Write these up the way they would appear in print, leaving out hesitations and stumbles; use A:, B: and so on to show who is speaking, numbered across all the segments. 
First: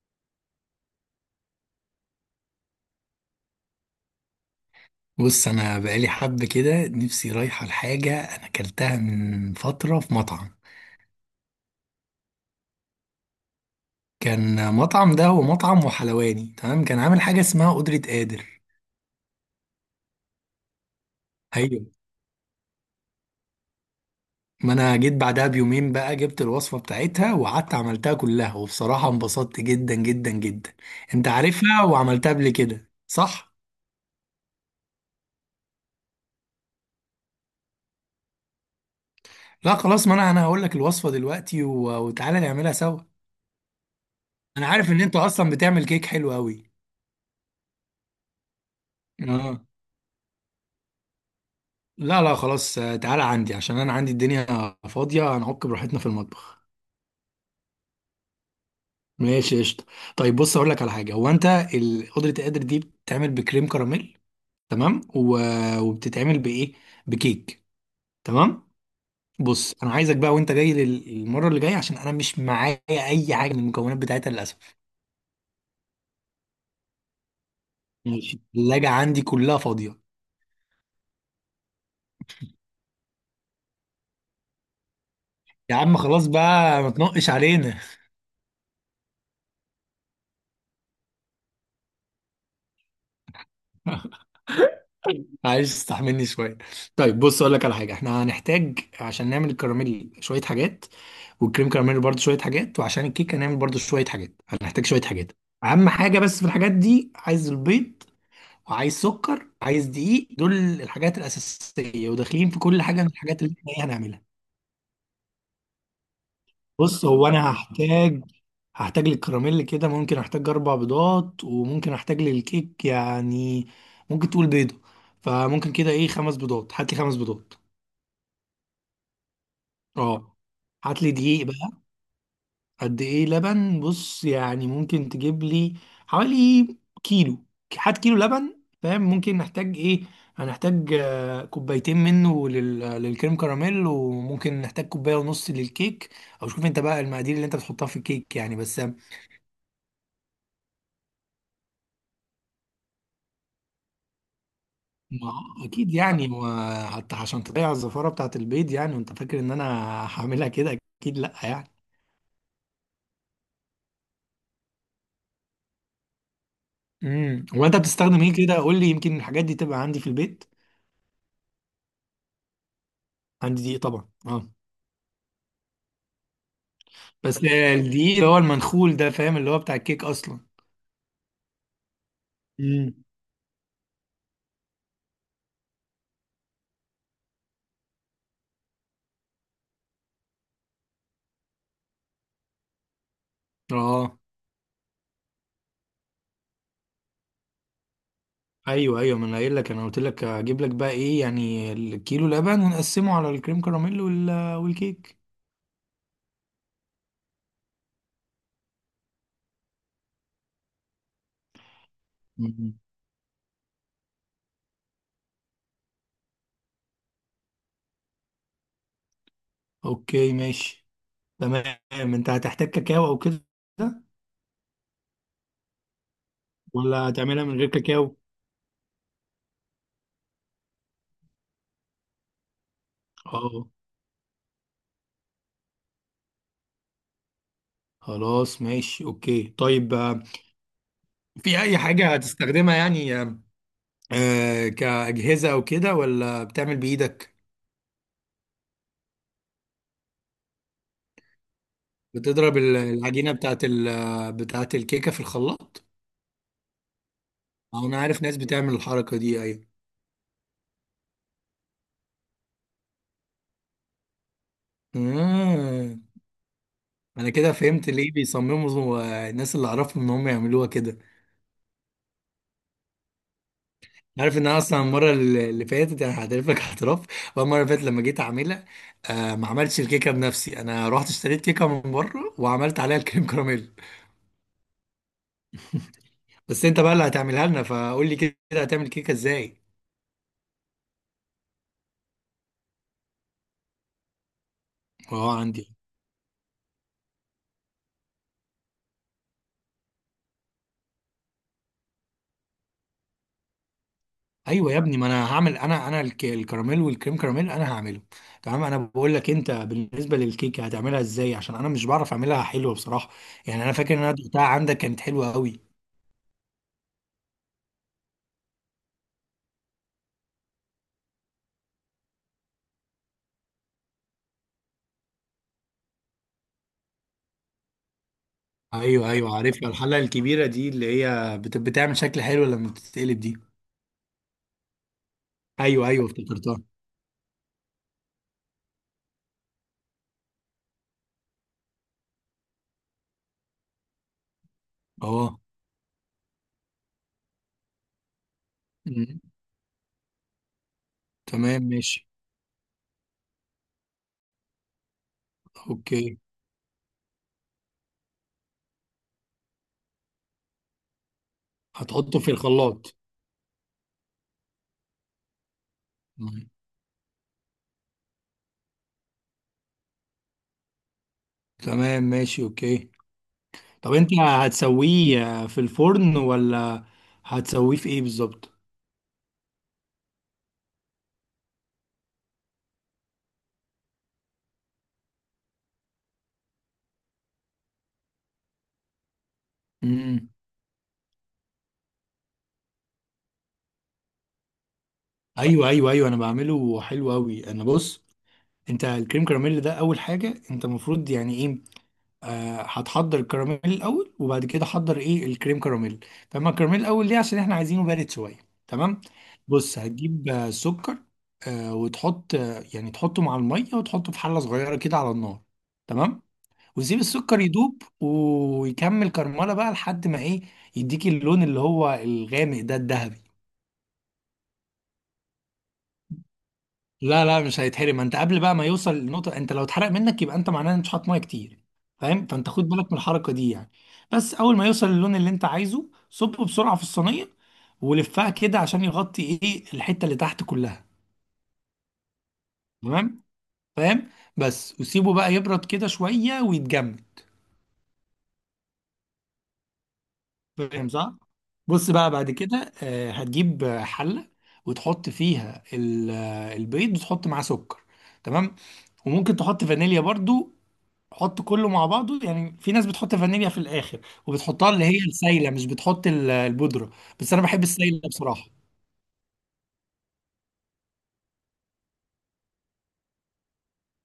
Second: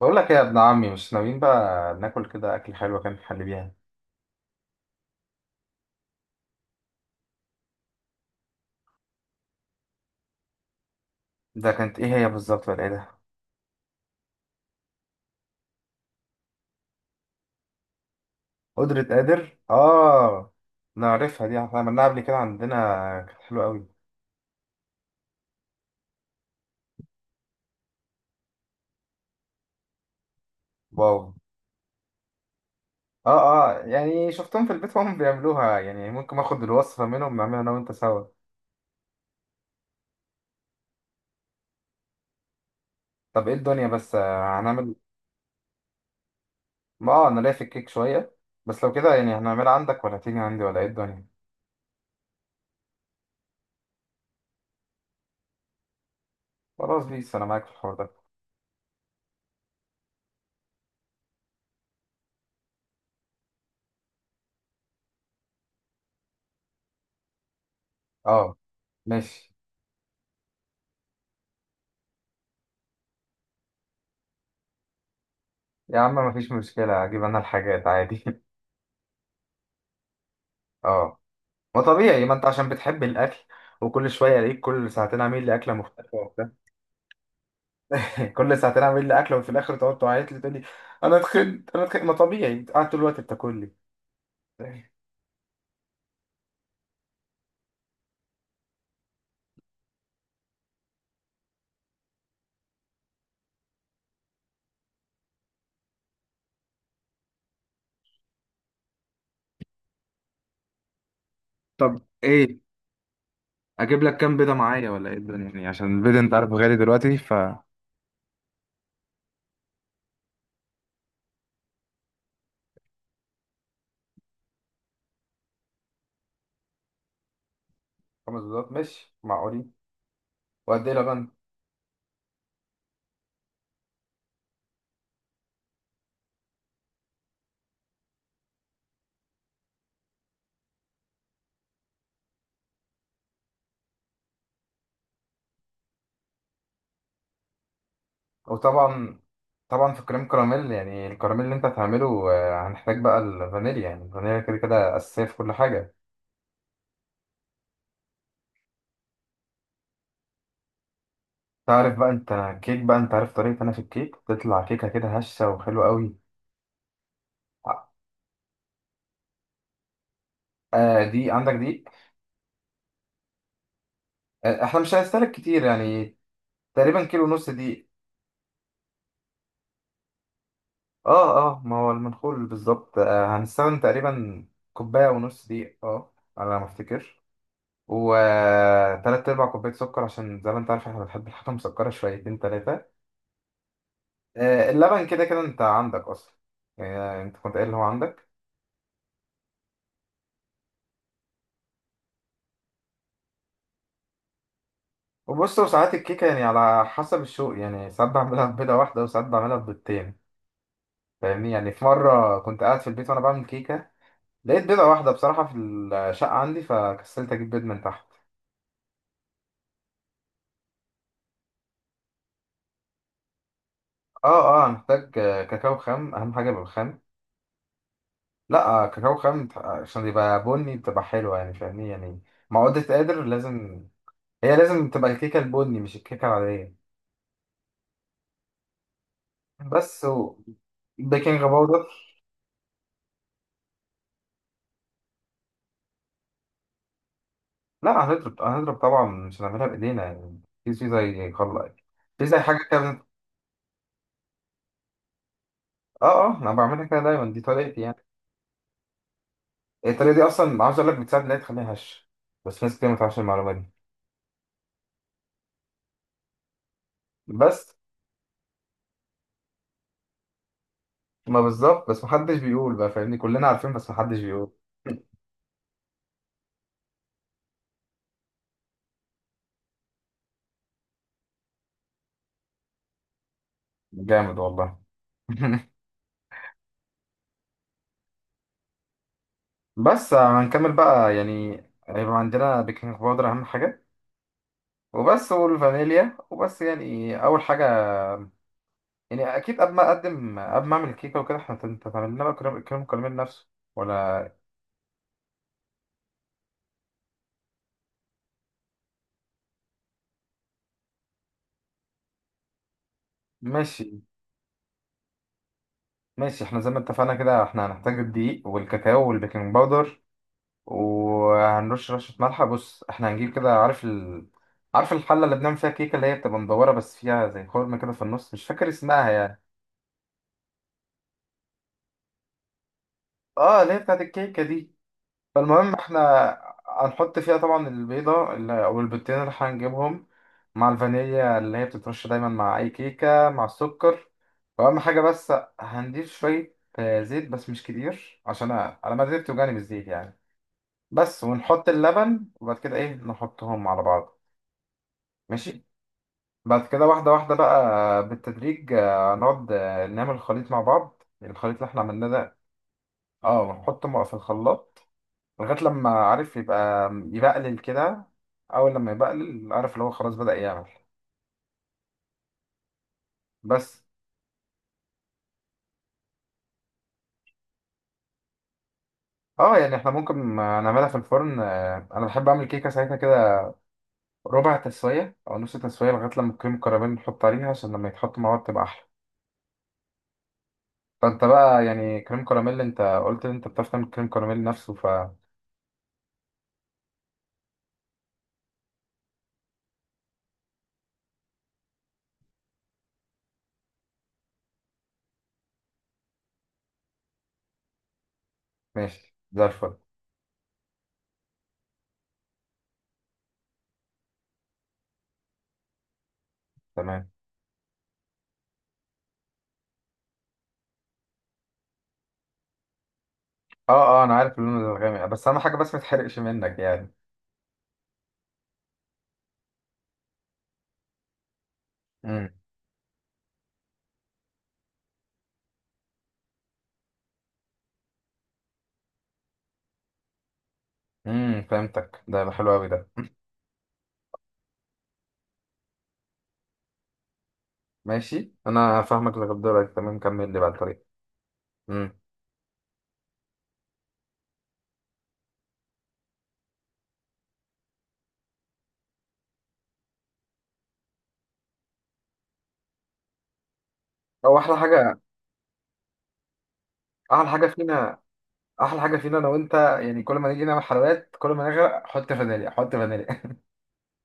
A: بقول لك ايه يا ابن عمي، مش ناويين بقى ناكل كده اكل حلو. كان في حل بيها؟
B: بص، انا بقالي حب كده نفسي رايحه لحاجه انا اكلتها من فتره في مطعم.
A: ده كانت ايه هي بالظبط ولا ايه ده؟
B: كان مطعم، ده هو مطعم وحلواني. تمام، كان عامل حاجه اسمها قدره قادر.
A: قدرة قادر، اه. نعرفها دي، احنا
B: ايوه،
A: عملناها قبل كده عندنا. كانت حلوة قوي.
B: ما انا جيت بعدها بيومين بقى جبت الوصفه بتاعتها وقعدت عملتها كلها، وبصراحه انبسطت جدا جدا جدا.
A: واو.
B: انت عارفها وعملتها قبل كده صح؟
A: اه. اه يعني شفتهم في البيت وهم بيعملوها، يعني ممكن اخد الوصفة منهم نعملها انا وانت سوا.
B: لا خلاص، ما انا هقول لك الوصفه دلوقتي وتعالى نعملها سوا.
A: طب ايه الدنيا بس،
B: انا عارف
A: هنعمل.
B: ان انت اصلا بتعمل كيك حلو قوي.
A: ما انا ليا في الكيك شوية. بس لو كده يعني
B: اه،
A: هنعملها عندك ولا تيجي عندي ولا ايه الدنيا؟
B: لا لا خلاص، تعالى عندي عشان انا عندي الدنيا فاضيه، هنعك براحتنا في المطبخ.
A: خلاص بيس، انا معاك في الحوار ده.
B: ماشي قشطه. طيب بص اقول لك على حاجه، هو انت قدره القدر دي بتتعمل بكريم كراميل، تمام، وبتتعمل بايه؟ بكيك.
A: اه،
B: تمام.
A: ماشي.
B: بص، انا عايزك بقى وانت جاي المره اللي جايه عشان انا مش معايا اي حاجه من المكونات بتاعتها للاسف.
A: يا عم مفيش مشكلة، اجيب انا الحاجات عادي
B: ماشي، الثلاجه عندي كلها فاضيه.
A: اه، ما طبيعي، ما انت عشان بتحب الاكل. وكل شويه الاقيك كل ساعتين عامل لي اكله
B: يا عم
A: مختلفه
B: خلاص
A: وبتاع.
B: بقى ما تنقش علينا.
A: كل ساعتين عامل لي اكله، وفي الاخر تقعد تعيط لي تقول لي انا اتخنت انا اتخنت. ما طبيعي انت قاعد طول الوقت بتاكل لي.
B: عايز تستحملني شويه؟ طيب بص اقول لك على حاجه، احنا هنحتاج عشان نعمل الكراميل شويه حاجات، والكريم كراميل برضو شويه حاجات، وعشان الكيك هنعمل برضو شويه حاجات، هنحتاج شويه حاجات. اهم حاجه بس في الحاجات دي، عايز البيض، وعايز سكر، عايز دقيق. دول الحاجات
A: طب
B: الاساسيه وداخلين
A: ايه،
B: في كل حاجه من الحاجات اللي احنا إيه
A: اجيب لك كام
B: هنعملها.
A: بيضه معايا ولا ايه الدنيا؟ يعني عشان البيضه انت عارف غالي
B: بص،
A: دلوقتي،
B: هو
A: ف
B: انا هحتاج للكراميل كده. ممكن احتاج اربع بيضات، وممكن احتاج للكيك، يعني ممكن تقول بيضه، فممكن كده ايه خمس بيضات. هات لي خمس بيضات.
A: خمس بيضات ماشي معقولين.
B: اه،
A: وقد ايه
B: هات لي
A: لبن؟
B: دقيق بقى. قد ايه لبن؟ بص يعني ممكن تجيب لي حوالي كيلو. هات كيلو لبن. فاهم ممكن نحتاج ايه؟ هنحتاج كوبايتين منه للكريم كراميل، وممكن نحتاج كوبايه ونص للكيك. او شوف انت بقى المقادير اللي انت بتحطها في الكيك، يعني بس.
A: وطبعا، طبعا في كريم كراميل، يعني الكراميل اللي انت هتعمله هنحتاج بقى الفانيليا. يعني الفانيليا كده كده اساسيه
B: ما
A: في كل
B: هو
A: حاجه.
B: اكيد يعني، حتى عشان تضيع الزفاره بتاعت البيض يعني، وانت فاكر ان انا هعملها كده؟ اكيد لا يعني.
A: تعرف بقى انت كيك، بقى انت عارف طريقة انا في الكيك بتطلع كيكة كده هشة وحلوة قوي.
B: وانت بتستخدم ايه كده، قول لي؟ يمكن الحاجات دي تبقى عندي في البيت.
A: آه دي عندك دي.
B: عندي دقيق طبعا، اه.
A: آه احنا مش هنستهلك كتير يعني، تقريبا كيلو
B: بس
A: ونص دي.
B: الدقيق اللي هو المنخول ده، فاهم، اللي هو بتاع الكيك اصلا.
A: اه، اه ما هو المنخول
B: امم.
A: بالظبط. آه هنستخدم تقريبا كوباية ونص دي، اه، على ما افتكر. وتلات ارباع كوباية سكر، عشان زي ما انت عارف احنا بنحب الحاجة مسكرة شويتين تلاتة.
B: اه.
A: آه اللبن كده كده انت عندك اصلا، يعني انت كنت قايل ان هو عندك.
B: ايوه ايوه، ما انا قايل لك، انا قلت لك هجيب لك بقى ايه، يعني الكيلو لبن ونقسمه على الكريم كراميل والكيك.
A: وبص، وساعات الكيكة يعني على حسب الشوق، يعني ساعات بعملها ببيضة واحدة وساعات بعملها ببيضتين. فاهمني؟ يعني في مرة كنت
B: أمم.
A: قاعد في البيت وأنا بعمل كيكة، لقيت بيضة واحدة بصراحة في الشقة عندي، فكسلت أجيب بيض من تحت.
B: اوكي ماشي. تمام، انت هتحتاج كاكاو او كده،
A: اه، اه أنا محتاج كاكاو خام، أهم حاجة بالخام.
B: ولا هتعملها من غير كاكاو؟
A: لا كاكاو خام عشان يبقى بني بتبقى حلوة يعني، فاهمني يعني. معقودة قادر
B: اه،
A: لازم، هي لازم تبقى الكيكة البني مش الكيكة العادية.
B: خلاص ماشي اوكي. طيب
A: بس
B: آه،
A: و... بيكنج
B: في اي
A: باودر.
B: حاجة هتستخدمها يعني، كأجهزة او كده، ولا بتعمل بايدك؟
A: لا هنضرب طبعا، مش هنعملها بايدينا يعني، في زي خلاص. في زي
B: بتضرب
A: حاجه كده
B: العجينة بتاعت الكيكة في الخلاط؟
A: اه. اه انا بعملها كده دايما، دي طريقتي
B: أو أنا
A: يعني.
B: عارف ناس بتعمل الحركة دي، أيوة.
A: الطريقه دي اصلا عاوز اقول لك بتساعد ان هي تخليها هش، بس ناس كتير ما تعرفش المعلومه دي.
B: آه. أنا كده
A: بس
B: فهمت ليه بيصمموا، الناس اللي أعرفهم، إن هم يعملوها كده.
A: ما بالظبط، بس محدش بيقول بقى فاهمني، كلنا عارفين بس محدش
B: عارف إن
A: بيقول.
B: أنا أصلا المرة اللي فاتت أنا هعترف لك اعتراف بقى. المرة اللي فاتت لما جيت أعملها، ما عملتش الكيكة بنفسي، أنا رحت اشتريت كيكة من بره وعملت عليها الكريم كراميل.
A: جامد والله.
B: بس أنت بقى اللي هتعملها لنا، فقول لي كده هتعمل كيكة إزاي؟
A: بس هنكمل بقى يعني. هيبقى عندنا بيكنج باودر اهم حاجه، وبس،
B: أه عندي.
A: والفانيليا، وبس يعني اول حاجه. يعني اكيد قبل ما اقدم، قبل ما اعمل الكيكه وكده، احنا هتعمل لنا بقى كريم، الكراميل نفسه ولا؟
B: ايوه يا ابني، ما انا هعمل، انا الكراميل والكريم كراميل انا هعمله. تمام، انا بقول لك انت بالنسبه للكيكه هتعملها ازاي، عشان انا مش بعرف اعملها حلوه بصراحه. يعني انا فاكر ان
A: ماشي.
B: انا دقتها عندك كانت حلوه قوي.
A: احنا زي ما اتفقنا كده احنا هنحتاج الدقيق والكاكاو والبيكنج باودر، وهنرش رشة ملح. بص احنا هنجيب كده، عارف الحلة اللي بنعمل فيها كيكة اللي هي بتبقى مدورة بس فيها زي خرم كده في النص، مش فاكر اسمها
B: ايوه ايوه،
A: يعني.
B: عارفها، الحله الكبيره دي اللي هي بتعمل شكل حلو لما بتتقلب دي.
A: اه اللي هي بتاعت الكيكة دي. فالمهم
B: ايوه
A: احنا
B: ايوه، افتكرتها.
A: هنحط فيها طبعا او البيضتين اللي هنجيبهم، مع الفانيليا اللي هي بتترش دايما مع اي كيكة، مع السكر. واهم حاجة بس
B: اه.
A: هنضيف شوية زيت، بس مش كتير عشان أنا معدتي
B: أمم.
A: بتوجعني بالزيت يعني. بس
B: تمام
A: ونحط
B: ماشي
A: اللبن، وبعد كده ايه نحطهم على بعض. ماشي.
B: اوكي.
A: بعد كده واحدة واحدة بقى بالتدريج، نقعد نعمل الخليط مع بعض، الخليط اللي احنا عملناه
B: هتحطه في
A: ده.
B: الخلاط؟
A: اه ونحطه في الخلاط لغاية لما عارف
B: أمم.
A: يبقى يبقلل كده. أول لما يبقلل، عارف اللي هو خلاص بدأ يعمل.
B: تمام ماشي اوكي.
A: بس.
B: طب انت هتسويه في الفرن، ولا هتسويه في ايه بالظبط؟
A: اه يعني احنا ممكن نعملها في الفرن، انا بحب اعمل كيكه ساعتها كده، ربع تسويه او نص تسويه، لغايه لما الكريم كراميل نحط عليها، عشان لما يتحط مع بعض تبقى احلى.
B: امم
A: فانت بقى يعني كريم كراميل، انت قلت ان انت بتعرف تعمل كريم كراميل نفسه.
B: ايوه ايوه ايوه، انا بعمله حلو قوي. انا، بص، انت الكريم كراميل ده اول حاجه انت المفروض يعني ايه، هتحضر الكراميل الاول، وبعد كده حضر ايه الكريم كراميل. فاما الكراميل الاول ليه، عشان احنا عايزينه بارد شويه. تمام.
A: فماشي زي الفل.
B: بص، هتجيب سكر وتحط، يعني تحطه مع الميه، وتحطه في حله صغيره كده على النار. تمام. وتسيب
A: تمام.
B: السكر يدوب ويكمل كرمله بقى لحد ما ايه، يديك اللون اللي هو الغامق ده الذهبي.
A: اه، اه انا عارف اللون الغامق، بس اهم حاجه بس ما تحرقش منك يعني.
B: لا لا، مش هيتحرم، ما انت قبل بقى ما يوصل للنقطه، انت لو اتحرق منك يبقى انت معناه ان مش حاطط ميه كتير. فاهم،
A: امم
B: فانت خد بالك من الحركه دي يعني. بس اول ما يوصل للون اللي انت عايزه، صبه بسرعه في الصينيه ولفها كده عشان يغطي ايه الحته اللي تحت كلها.
A: امم فهمتك، ده حلو قوي ده.
B: تمام، فاهم. بس وسيبه بقى يبرد كده شويه ويتجمد.
A: ماشي، انا فاهمك لغايه دلوقتي تمام، كمل لي بقى الطريق.
B: فاهم صح؟ بص
A: امم.
B: بقى بعد كده هتجيب حله، وتحط فيها البيض، وتحط معاه سكر. تمام. وممكن تحط فانيليا برضو، حط كله مع بعضه، يعني في ناس بتحط فانيليا في الاخر،
A: هو احلى
B: وبتحطها اللي هي
A: حاجه.
B: السايله، مش بتحط البودره،
A: احلى
B: بس انا
A: حاجه
B: بحب
A: فينا.
B: السايله بصراحه.
A: احلى حاجه فينا انا وانت، يعني كل ما نيجي نعمل حلويات كل ما نغرق، حط فانيليا، حط فانيليا.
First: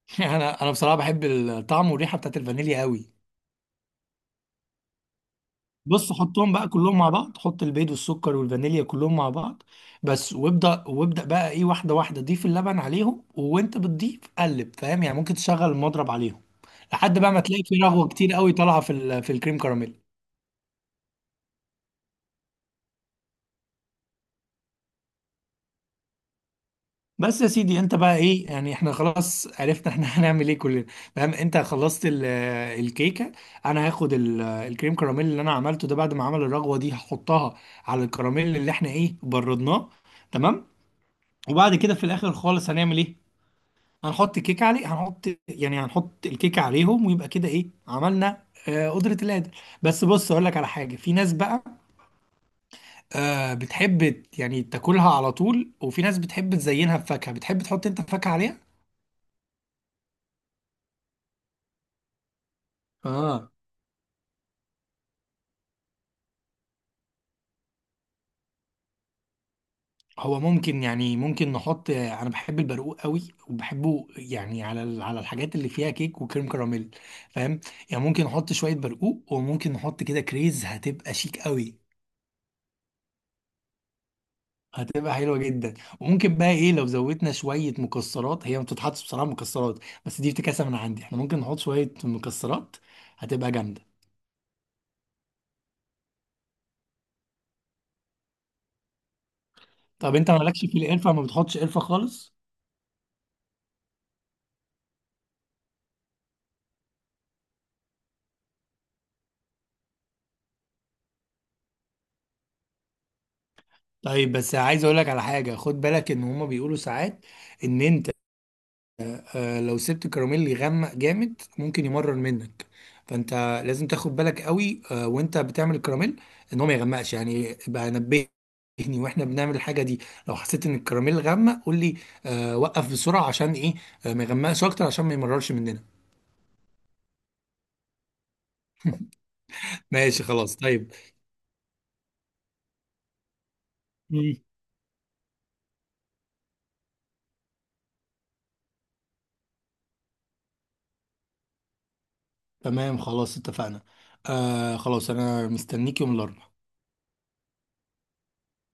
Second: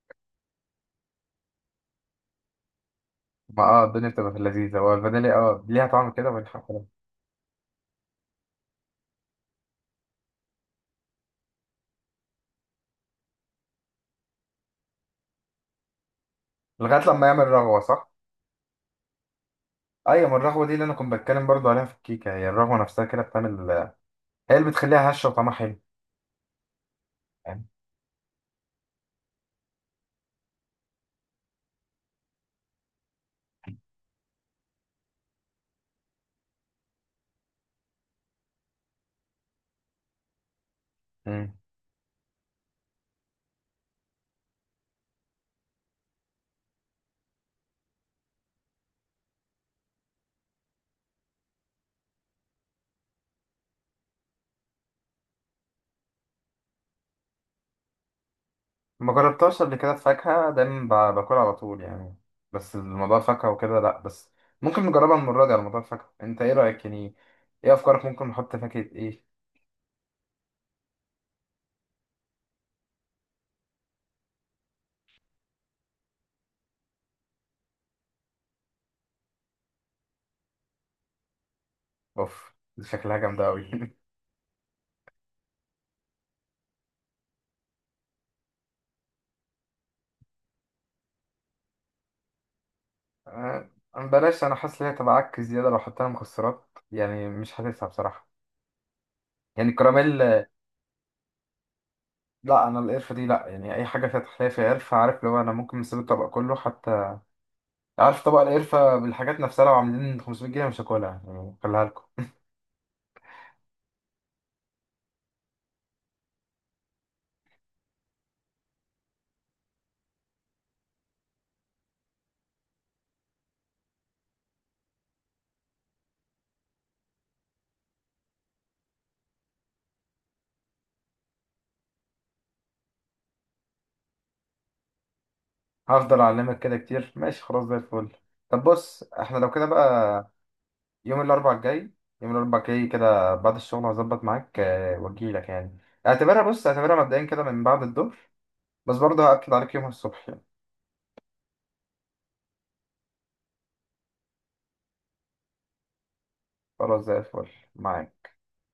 B: انا بصراحه بحب الطعم والريحه بتاعت الفانيليا قوي.
A: ما اه الدنيا بتبقى في اللذيذه، هو الفانيليا اه ليها طعم
B: بص
A: كده من
B: حطهم بقى
A: حفلة.
B: كلهم مع بعض، حط البيض والسكر والفانيليا كلهم مع بعض بس، وابدا وابدا بقى ايه، واحده واحده ضيف اللبن عليهم وانت بتضيف قلب، فاهم يعني، ممكن تشغل المضرب عليهم
A: لغايه
B: لحد
A: لما
B: بقى ما
A: يعمل
B: تلاقي في
A: رغوه،
B: رغوه
A: صح؟
B: كتير قوي طالعه في في الكريم كراميل.
A: ايوه، ما الرغوه دي اللي انا كنت بتكلم برضو عليها في الكيكه، هي الرغوه نفسها كده بتعمل، هي اللي بتخليها هشه وطعمها حلو.
B: بس يا سيدي انت بقى ايه يعني، احنا خلاص عرفنا احنا هنعمل ايه كلنا. فاهم، انت خلصت الكيكه، انا هاخد الكريم كراميل اللي انا عملته ده بعد ما عمل الرغوه دي، هحطها على الكراميل اللي احنا ايه بردناه. تمام.
A: امم.
B: وبعد كده في الاخر خالص هنعمل ايه، هنحط الكيكه عليه، هنحط، يعني هنحط الكيكه عليهم، ويبقى كده ايه عملنا قدرة القادر. بس بص اقول لك على حاجه، في ناس بقى بتحب يعني تاكلها على طول، وفي ناس بتحب تزينها بفاكهه. بتحب تحط انت فاكهه عليها؟
A: ما جربتهاش قبل كده، الفاكهة دايما باكلها على طول يعني، بس الموضوع الفاكهة
B: اه،
A: وكده لأ، بس ممكن نجربها المرة دي على موضوع الفاكهة. أنت إيه رأيك يعني؟ إيه أفكارك؟ ممكن نحط فاكهة إيه؟
B: هو ممكن يعني، ممكن نحط، انا بحب البرقوق قوي وبحبه يعني على على الحاجات اللي فيها كيك وكريم كراميل، فاهم يعني. ممكن نحط شويه برقوق، وممكن نحط كده كريز، هتبقى شيك قوي.
A: أوف، دي شكلها جامدة أوي.
B: هتبقى حلوه جدا. وممكن بقى ايه، لو زودنا شويه مكسرات، هي ما بتتحطش بصراحه مكسرات، بس دي افتكاسه من عندي، احنا ممكن نحط شويه مكسرات، هتبقى
A: آه،
B: جامده.
A: بلاش، أنا حاسس إن هي تبقى عك زيادة لو حطينا مكسرات، يعني مش حاسسها بصراحة، يعني
B: طب
A: الكراميل.
B: انت مالكش في القرفه، ما بتحطش قرفه خالص؟
A: لأ أنا القرفة دي لأ، يعني أي حاجة فيها تحلية فيها قرفة، عارف لو أنا ممكن نسيب الطبق كله حتى، عارف طبق القرفة بالحاجات نفسها لو عاملين 500 جنيه مش هاكلها يعني، خليها لكم.
B: طيب بس عايز اقول لك على حاجه، خد بالك ان هما بيقولوا ساعات ان انت لو سبت الكراميل يغمق جامد ممكن يمرر منك. فانت لازم تاخد بالك قوي وانت بتعمل الكراميل ان هو ما يغمقش، يعني يبقى نبهني واحنا بنعمل الحاجه دي. لو حسيت ان الكراميل غمق قول لي، وقف بسرعه عشان ايه، ما يغمقش اكتر عشان ما يمررش مننا.
A: هفضل اعلمك كده كتير، ماشي خلاص، زي الفل. طب بص احنا لو كده
B: ماشي
A: بقى،
B: خلاص طيب.
A: يوم الاربعاء الجاي، كده بعد الشغل هظبط
B: مم.
A: معاك واجيلك يعني. اعتبرها، بص اعتبرها مبدئيا كده من بعد الظهر، بس برضه هأكد عليك يومها الصبح يعني.
B: تمام خلاص اتفقنا. آه خلاص، انا مستنيك يوم الاربعاء
A: خلاص زي الفل. معاك.